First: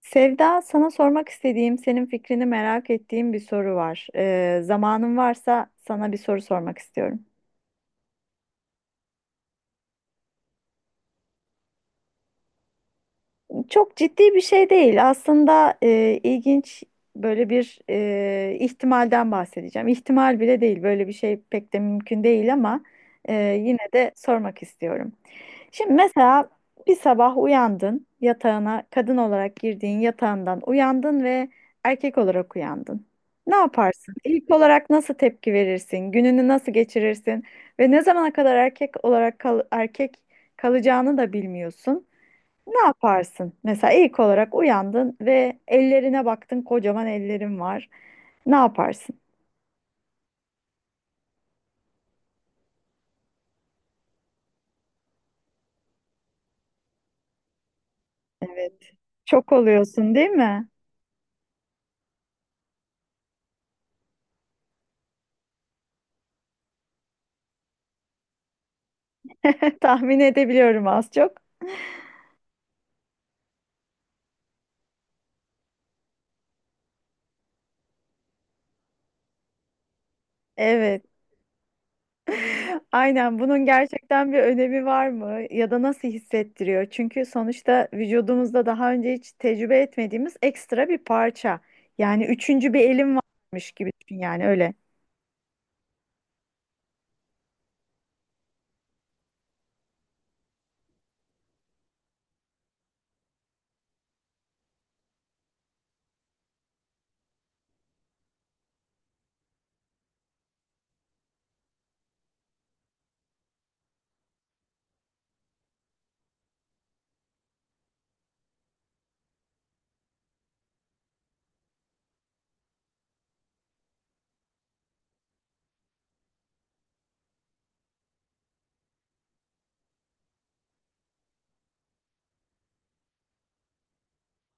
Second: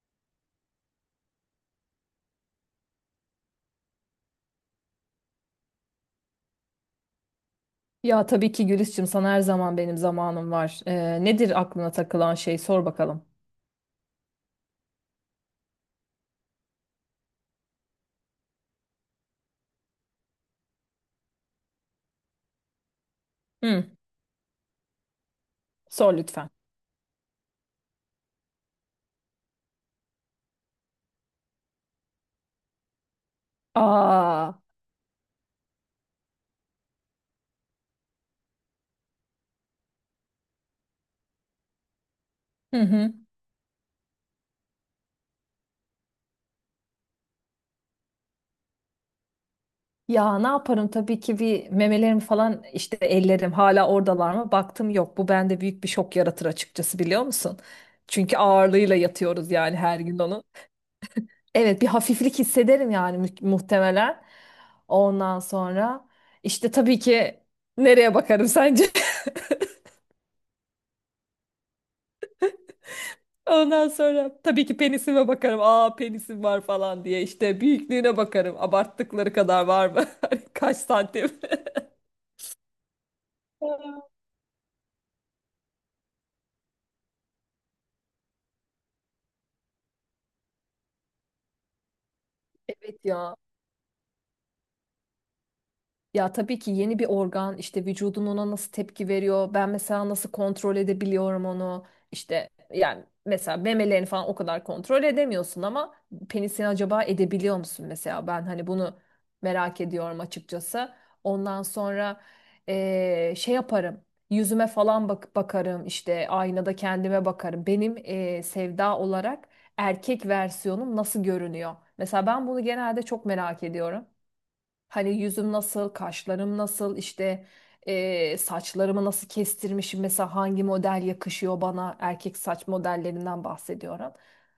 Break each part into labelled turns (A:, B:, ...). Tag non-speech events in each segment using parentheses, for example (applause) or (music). A: Sevda, sana sormak istediğim, senin fikrini merak ettiğim bir soru var. Zamanın varsa sana bir soru sormak istiyorum.
B: Ya tabii ki Gülis'cim sana her zaman benim zamanım var. Nedir aklına takılan şey sor bakalım.
A: Çok ciddi bir şey değil. Aslında ilginç böyle bir ihtimalden bahsedeceğim. İhtimal bile değil. Böyle bir şey pek de mümkün değil ama e, yine
B: Hı,
A: de sormak istiyorum. Şimdi
B: Sor
A: mesela
B: lütfen.
A: bir sabah uyandın yatağına kadın olarak girdiğin yatağından uyandın ve erkek olarak uyandın. Ne yaparsın? İlk
B: Aa,
A: olarak nasıl tepki verirsin? Gününü nasıl geçirirsin? Ve ne zamana kadar erkek olarak erkek kalacağını da bilmiyorsun. Ne
B: hı hı.
A: yaparsın? Mesela ilk olarak uyandın ve ellerine baktın, kocaman ellerin var. Ne yaparsın?
B: Ya ne yaparım, tabii ki. Bir memelerim falan, işte ellerim hala oradalar mı? Baktım, yok. Bu bende büyük bir şok yaratır açıkçası, biliyor musun? Çünkü
A: Evet.
B: ağırlığıyla yatıyoruz
A: Şok
B: yani her
A: oluyorsun,
B: gün
A: değil
B: onun.
A: mi?
B: Evet, bir hafiflik hissederim yani muhtemelen. Ondan sonra işte tabii ki nereye bakarım sence? (laughs)
A: (laughs) Tahmin edebiliyorum az çok.
B: Ondan sonra tabii ki penisime bakarım. Aa, penisim var falan diye işte büyüklüğüne bakarım. Abarttıkları kadar var mı? (laughs) Hani, kaç
A: Evet.
B: santim?
A: Aynen, bunun
B: (laughs)
A: gerçekten bir önemi var mı ya da nasıl hissettiriyor? Çünkü sonuçta vücudumuzda daha önce hiç tecrübe etmediğimiz ekstra bir parça. Yani üçüncü bir
B: Evet
A: elim
B: ya.
A: varmış gibi düşün yani öyle.
B: Ya tabii ki yeni bir organ, işte vücudun ona nasıl tepki veriyor. Ben mesela nasıl kontrol edebiliyorum onu. İşte yani mesela memelerini falan o kadar kontrol edemiyorsun ama penisini acaba edebiliyor musun mesela? Ben hani bunu merak ediyorum açıkçası. Ondan sonra şey yaparım. Yüzüme falan bakarım, işte aynada kendime bakarım. Benim sevda olarak erkek versiyonum nasıl görünüyor? Mesela ben bunu genelde çok merak ediyorum. Hani yüzüm nasıl, kaşlarım nasıl, işte saçlarımı nasıl kestirmişim, mesela hangi model yakışıyor bana, erkek saç modellerinden bahsediyorum.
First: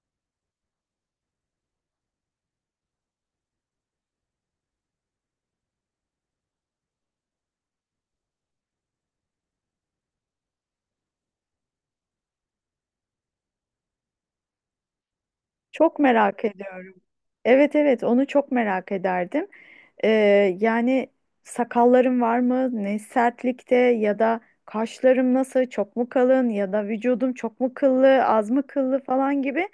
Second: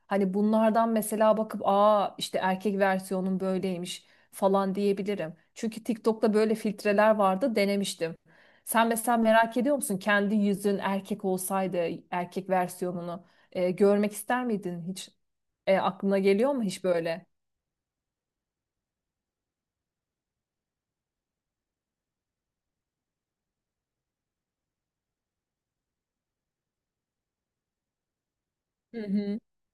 B: Hani bunlardan mesela bakıp, aa işte erkek versiyonun böyleymiş falan diyebilirim. Çünkü TikTok'ta böyle filtreler vardı, denemiştim. Sen mesela merak ediyor musun, kendi yüzün erkek olsaydı erkek versiyonunu görmek ister miydin hiç?
A: Çok
B: Aklına
A: merak
B: geliyor mu hiç
A: ediyorum.
B: böyle?
A: Evet, evet, onu çok merak ederdim. Ee, Yani sakallarım var mı? Ne sertlikte ya da kaşlarım nasıl? Çok mu kalın ya da vücudum çok mu kıllı, az mı
B: Hı
A: kıllı
B: hı.
A: falan gibi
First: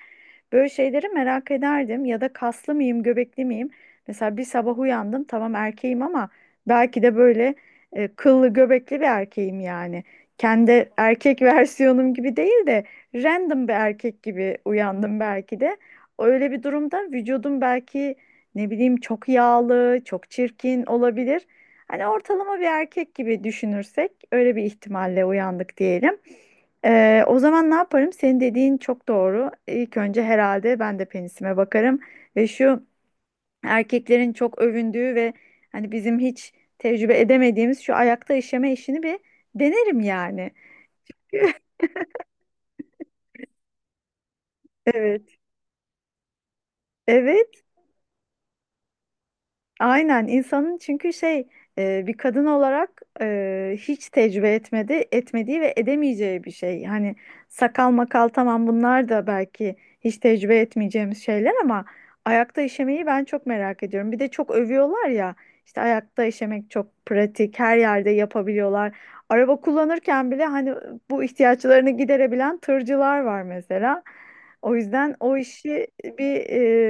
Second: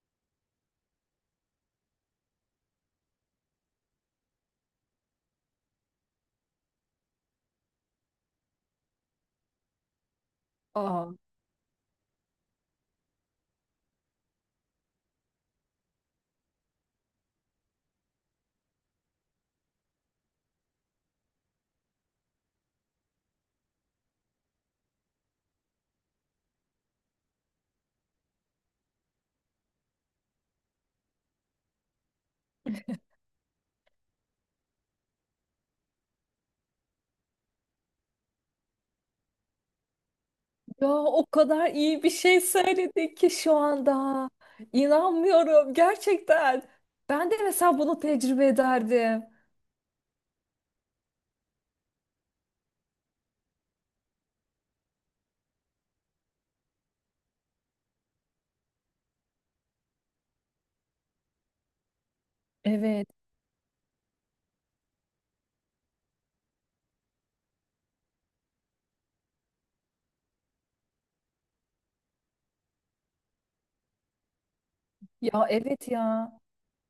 A: böyle şeyleri merak ederdim. Ya da kaslı mıyım, göbekli miyim? Mesela bir sabah uyandım, tamam, erkeğim ama belki de böyle kıllı göbekli bir erkeğim yani. Kendi
B: Aa.
A: erkek (laughs) versiyonum gibi değil de random bir erkek gibi uyandım belki de. Öyle bir durumda vücudum belki ne bileyim çok yağlı, çok çirkin olabilir. Hani ortalama bir erkek gibi düşünürsek öyle bir ihtimalle uyandık diyelim. O zaman ne yaparım? Senin dediğin çok doğru. İlk önce herhalde ben de penisime bakarım ve şu erkeklerin çok övündüğü ve hani bizim hiç tecrübe edemediğimiz şu ayakta işeme işini bir denerim yani.
B: Ya o kadar iyi bir şey söyledin ki şu anda.
A: Evet.
B: İnanmıyorum gerçekten. Ben de
A: Evet.
B: mesela bunu tecrübe ederdim.
A: Aynen, insanın çünkü şey, bir kadın olarak hiç tecrübe etmediği ve edemeyeceği bir şey. Hani sakal makal, tamam, bunlar da belki hiç tecrübe etmeyeceğimiz şeyler ama ayakta işemeyi
B: Evet.
A: ben çok merak ediyorum. Bir de çok övüyorlar ya, işte ayakta işemek çok pratik, her yerde yapabiliyorlar. Araba kullanırken bile hani bu ihtiyaçlarını giderebilen tırcılar var mesela. O yüzden o
B: Ya
A: işi
B: evet ya.
A: bir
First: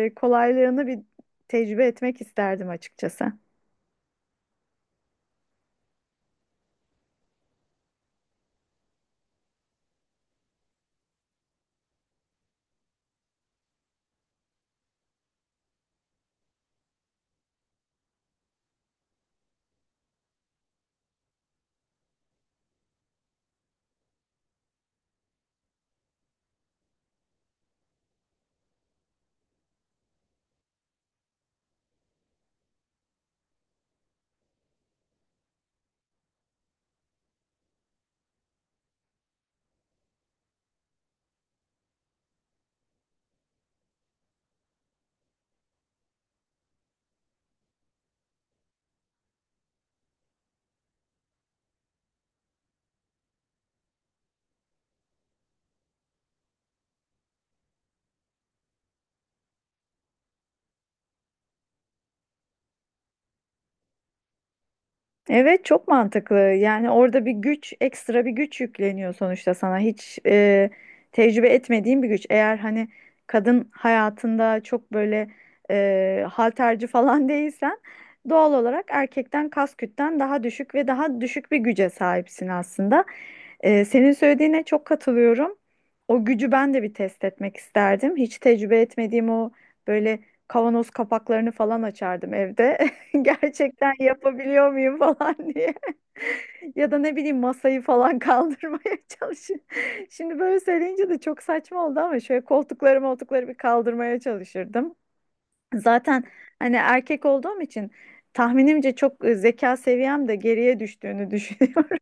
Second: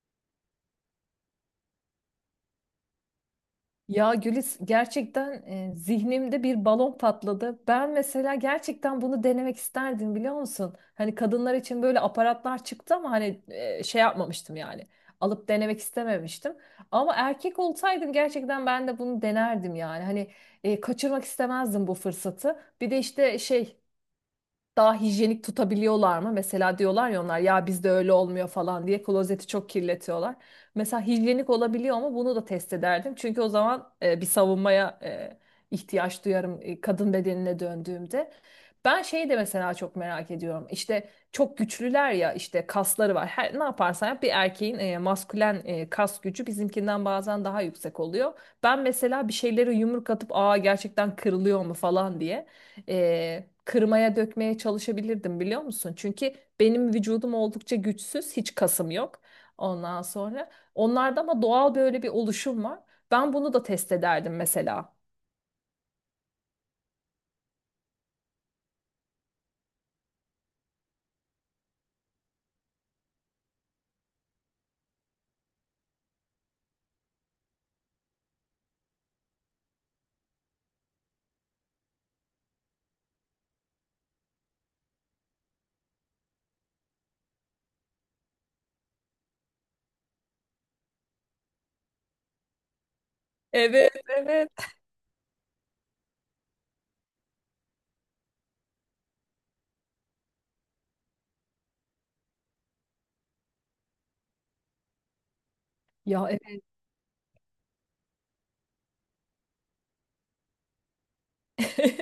A: kolaylığını bir tecrübe etmek isterdim açıkçası.
B: Ya Gülis, gerçekten zihnimde bir balon patladı. Ben mesela gerçekten bunu denemek isterdim, biliyor musun? Hani kadınlar için böyle aparatlar çıktı ama hani şey yapmamıştım yani. Alıp denemek istememiştim. Ama erkek olsaydım gerçekten ben de bunu denerdim yani. Hani kaçırmak istemezdim bu fırsatı. Bir de işte şey, daha hijyenik tutabiliyorlar mı? Mesela diyorlar ya, onlar ya bizde öyle olmuyor falan diye klozeti çok kirletiyorlar. Mesela hijyenik olabiliyor mu? Bunu da test ederdim. Çünkü o zaman bir savunmaya ihtiyaç duyarım kadın bedenine döndüğümde. Ben şeyi de mesela çok merak ediyorum. İşte çok güçlüler ya, işte kasları var. Her, ne yaparsan yap bir erkeğin maskülen kas gücü bizimkinden bazen daha yüksek oluyor. Ben mesela bir şeyleri yumruk atıp aa gerçekten kırılıyor mu falan diye kırmaya dökmeye çalışabilirdim, biliyor musun? Çünkü benim vücudum oldukça güçsüz, hiç kasım yok. Ondan sonra onlarda ama doğal böyle bir oluşum var. Ben bunu da test ederdim mesela.
A: Evet, çok mantıklı. Yani orada bir güç, ekstra bir güç yükleniyor sonuçta sana. Hiç tecrübe etmediğin bir güç. Eğer hani kadın hayatında çok böyle halterci falan (laughs) değilsen doğal olarak erkekten kas kütlen daha düşük ve daha düşük bir güce sahipsin aslında. Senin söylediğine çok katılıyorum. O gücü ben de bir test etmek isterdim. Hiç tecrübe etmediğim o böyle kavanoz kapaklarını falan açardım evde. (laughs) Gerçekten
B: Evet, evet.
A: yapabiliyor muyum falan diye. (laughs) Ya da ne bileyim masayı falan kaldırmaya (laughs) çalışıyorum. Şimdi böyle söyleyince de çok saçma oldu ama şöyle koltukları moltukları bir kaldırmaya çalışırdım. Zaten
B: Ya evet.
A: hani erkek olduğum için tahminimce çok zeka seviyem de geriye düştüğünü düşünüyorum.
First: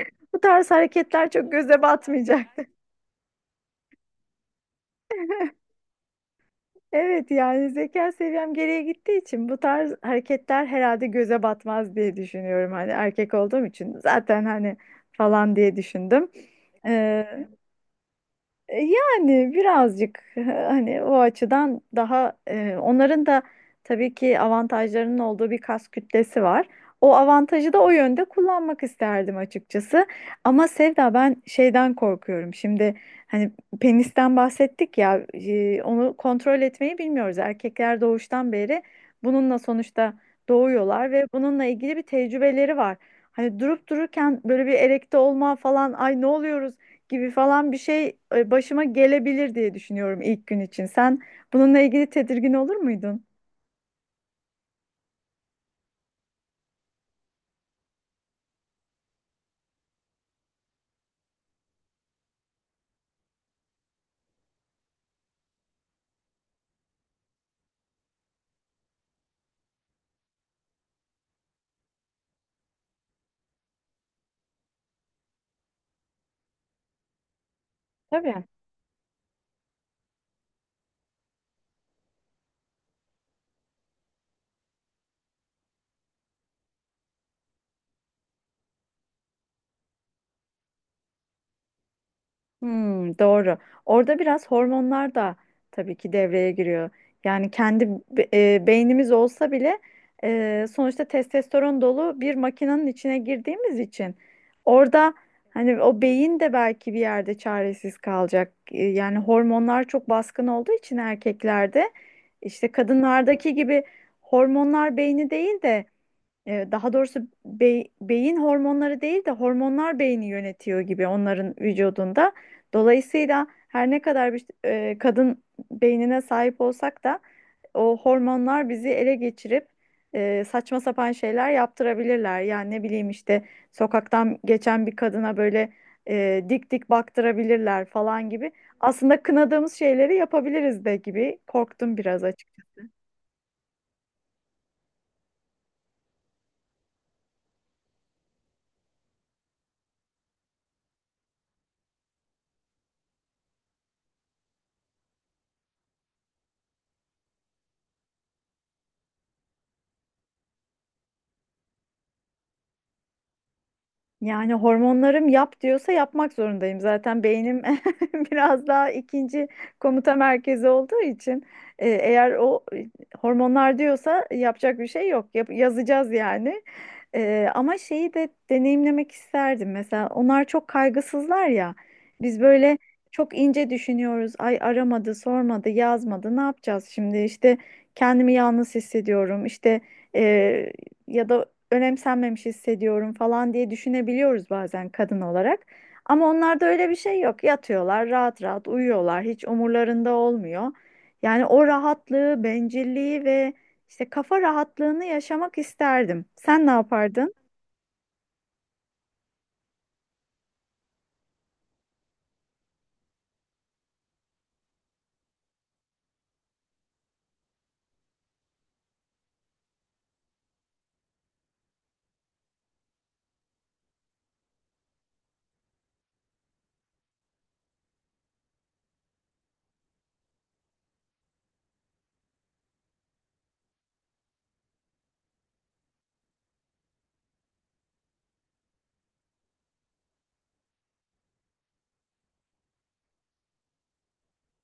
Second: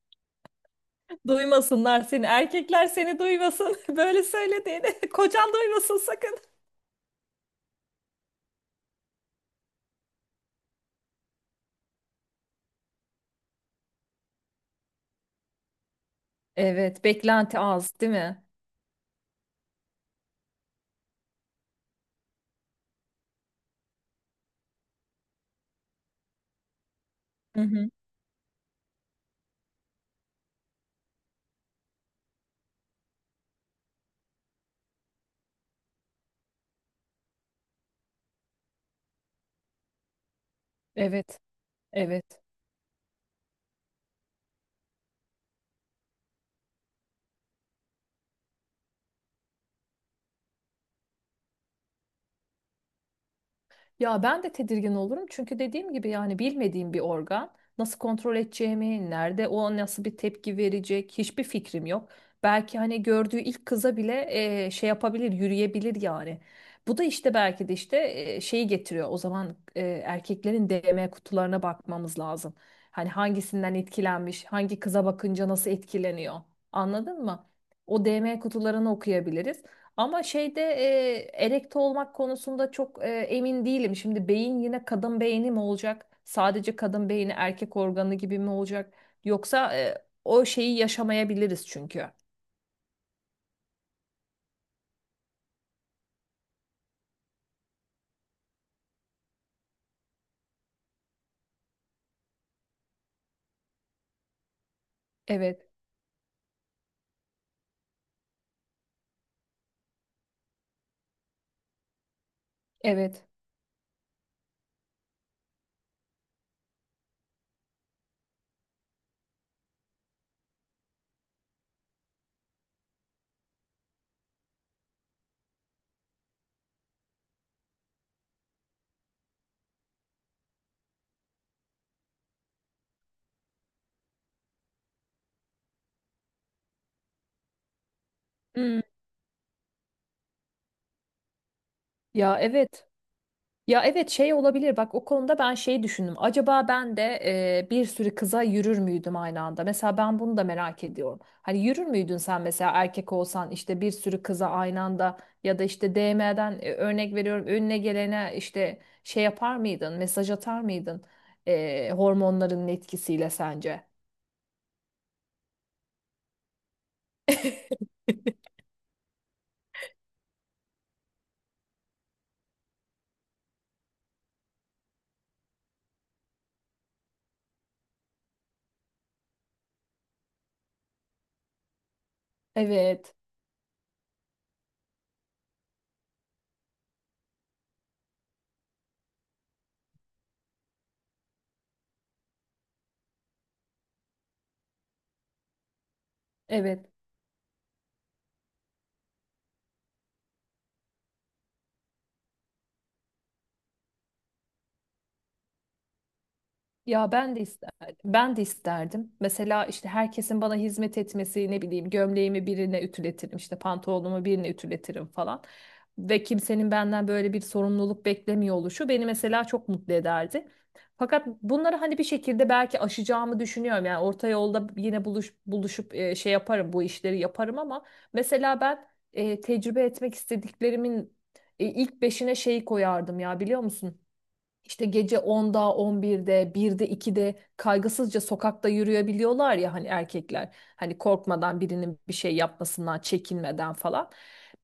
A: (laughs) Bu tarz
B: (laughs)
A: hareketler çok göze
B: Duymasınlar seni.
A: batmayacak.
B: Erkekler seni duymasın. (laughs) Böyle söylediğini. (laughs) Kocan duymasın sakın.
A: Evet, yani zeka seviyem geriye gittiği için bu tarz hareketler herhalde göze batmaz diye düşünüyorum. Hani erkek olduğum için zaten hani falan diye düşündüm.
B: Evet, beklenti az, değil mi?
A: Yani birazcık (laughs) hani o açıdan daha onların da tabii ki avantajlarının olduğu bir kas kütlesi var. O
B: Hı
A: avantajı da o
B: hı.
A: yönde kullanmak isterdim açıkçası. Ama Sevda, ben şeyden korkuyorum. Şimdi hani penisten bahsettik ya, onu kontrol etmeyi bilmiyoruz. Erkekler doğuştan beri bununla sonuçta doğuyorlar ve
B: Evet,
A: bununla ilgili bir
B: evet.
A: tecrübeleri var. Hani durup dururken böyle bir erekte olma falan, ay ne oluyoruz gibi falan bir şey başıma gelebilir diye düşünüyorum ilk gün için. Sen bununla ilgili tedirgin olur muydun?
B: Ya ben de tedirgin olurum çünkü dediğim gibi yani bilmediğim bir organ, nasıl kontrol edeceğimi, nerede o nasıl bir tepki verecek hiçbir fikrim yok. Belki hani gördüğü ilk kıza bile şey yapabilir, yürüyebilir yani. Bu da işte belki de işte şeyi getiriyor. O zaman erkeklerin DM kutularına bakmamız lazım. Hani hangisinden etkilenmiş, hangi kıza bakınca nasıl etkileniyor. Anladın mı? O DM
A: Tabii.
B: kutularını okuyabiliriz. Ama şeyde erekte olmak konusunda çok emin değilim. Şimdi beyin yine kadın beyni mi olacak? Sadece kadın beyni erkek organı gibi mi olacak? Yoksa o şeyi yaşamayabiliriz çünkü.
A: Hmm, doğru. Orada biraz hormonlar da tabii ki devreye giriyor. Yani kendi beynimiz olsa bile sonuçta testosteron dolu bir makinenin içine girdiğimiz için orada
B: Evet,
A: hani o beyin de belki bir yerde çaresiz kalacak. Yani hormonlar çok baskın olduğu için erkeklerde işte
B: evet.
A: kadınlardaki gibi hormonlar beyni değil de, daha doğrusu beyin hormonları değil de hormonlar beyni yönetiyor gibi onların vücudunda. Dolayısıyla her ne kadar bir kadın beynine sahip olsak da o hormonlar bizi ele geçirip saçma sapan şeyler yaptırabilirler. Yani ne bileyim işte sokaktan geçen bir kadına böyle dik dik baktırabilirler falan gibi.
B: Hmm.
A: Aslında kınadığımız şeyleri yapabiliriz de gibi korktum biraz
B: Ya evet.
A: açıkçası.
B: Ya evet, şey olabilir bak, o konuda ben şeyi düşündüm. Acaba ben de bir sürü kıza yürür müydüm aynı anda? Mesela ben bunu da merak ediyorum. Hani yürür müydün sen mesela erkek olsan işte bir sürü kıza aynı anda, ya da işte DM'den örnek veriyorum önüne gelene işte şey yapar mıydın? Mesaj atar mıydın? Hormonların etkisiyle sence?
A: Yani hormonlarım yap diyorsa yapmak zorundayım. Zaten beynim (laughs) biraz daha ikinci komuta merkezi olduğu için eğer o hormonlar diyorsa yapacak bir şey yok. Yazacağız yani. Ama şeyi de deneyimlemek isterdim. Mesela onlar çok kaygısızlar ya. Biz böyle
B: Evet.
A: çok ince düşünüyoruz. Ay aramadı, sormadı, yazmadı. Ne yapacağız şimdi? İşte kendimi yalnız hissediyorum. İşte, e, ya da önemsenmemiş hissediyorum falan diye düşünebiliyoruz bazen kadın olarak. Ama onlarda
B: Evet.
A: öyle bir şey yok. Yatıyorlar, rahat rahat uyuyorlar. Hiç umurlarında olmuyor. Yani o rahatlığı, bencilliği ve işte kafa rahatlığını yaşamak isterdim. Sen ne
B: Ya
A: yapardın?
B: ben de isterdim. Ben de isterdim. Mesela işte herkesin bana hizmet etmesi, ne bileyim, gömleğimi birine ütületirim, işte pantolonumu birine ütületirim falan. Ve kimsenin benden böyle bir sorumluluk beklemiyor oluşu beni mesela çok mutlu ederdi. Fakat bunları hani bir şekilde belki aşacağımı düşünüyorum. Yani orta yolda yine buluşup şey yaparım, bu işleri yaparım ama mesela ben tecrübe etmek istediklerimin ilk beşine şeyi koyardım ya, biliyor musun? İşte gece 10'da, birde 1'de, 2'de kaygısızca sokakta yürüyebiliyorlar ya, hani erkekler. Hani korkmadan birinin bir şey yapmasından, çekinmeden falan.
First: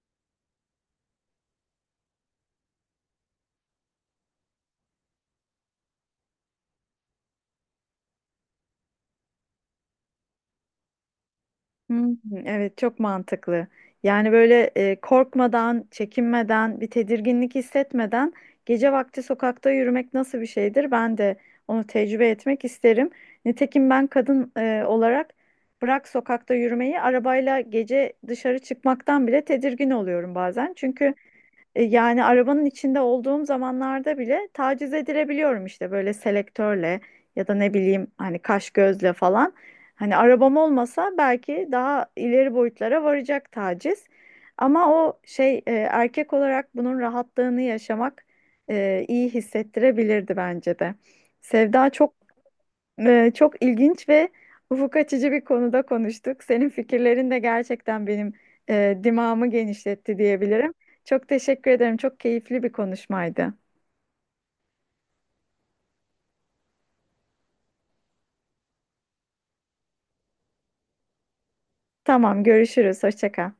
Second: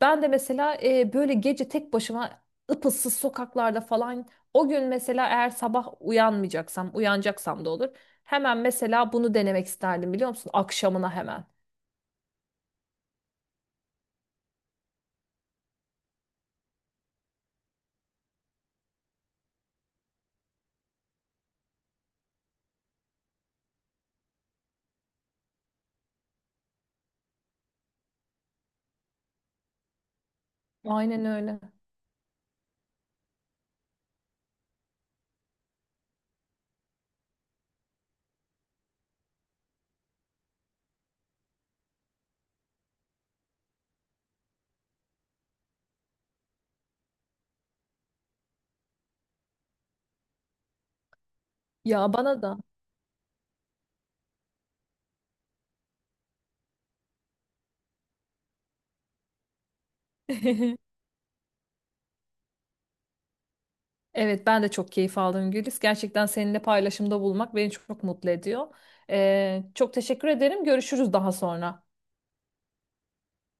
B: Ben de mesela böyle gece tek başıma ıpıssız sokaklarda falan, o gün mesela eğer sabah uyanmayacaksam, uyanacaksam da olur. Hemen mesela bunu denemek isterdim, biliyor musun? Akşamına hemen.
A: Hmm, evet, çok mantıklı. Yani böyle korkmadan, çekinmeden, bir tedirginlik hissetmeden gece vakti sokakta yürümek nasıl bir şeydir? Ben de onu tecrübe etmek isterim. Nitekim ben kadın olarak bırak sokakta yürümeyi, arabayla gece dışarı çıkmaktan bile tedirgin oluyorum bazen. Çünkü
B: Aynen öyle.
A: yani arabanın içinde olduğum zamanlarda bile taciz edilebiliyorum, işte böyle selektörle ya da ne bileyim hani kaş gözle falan. Hani arabam olmasa belki daha ileri boyutlara varacak taciz. Ama o şey, erkek olarak bunun rahatlığını yaşamak iyi hissettirebilirdi bence de. Sevda,
B: Ya
A: çok
B: bana da.
A: çok ilginç ve ufuk açıcı bir konuda konuştuk. Senin fikirlerin de gerçekten benim dimağımı genişletti diyebilirim.
B: (laughs)
A: Çok teşekkür ederim. Çok keyifli bir konuşmaydı.
B: Evet, ben de çok keyif aldım Gülis. Gerçekten seninle paylaşımda bulmak beni çok mutlu ediyor. Çok teşekkür ederim. Görüşürüz daha sonra.
A: Tamam, görüşürüz. Hoşça kal.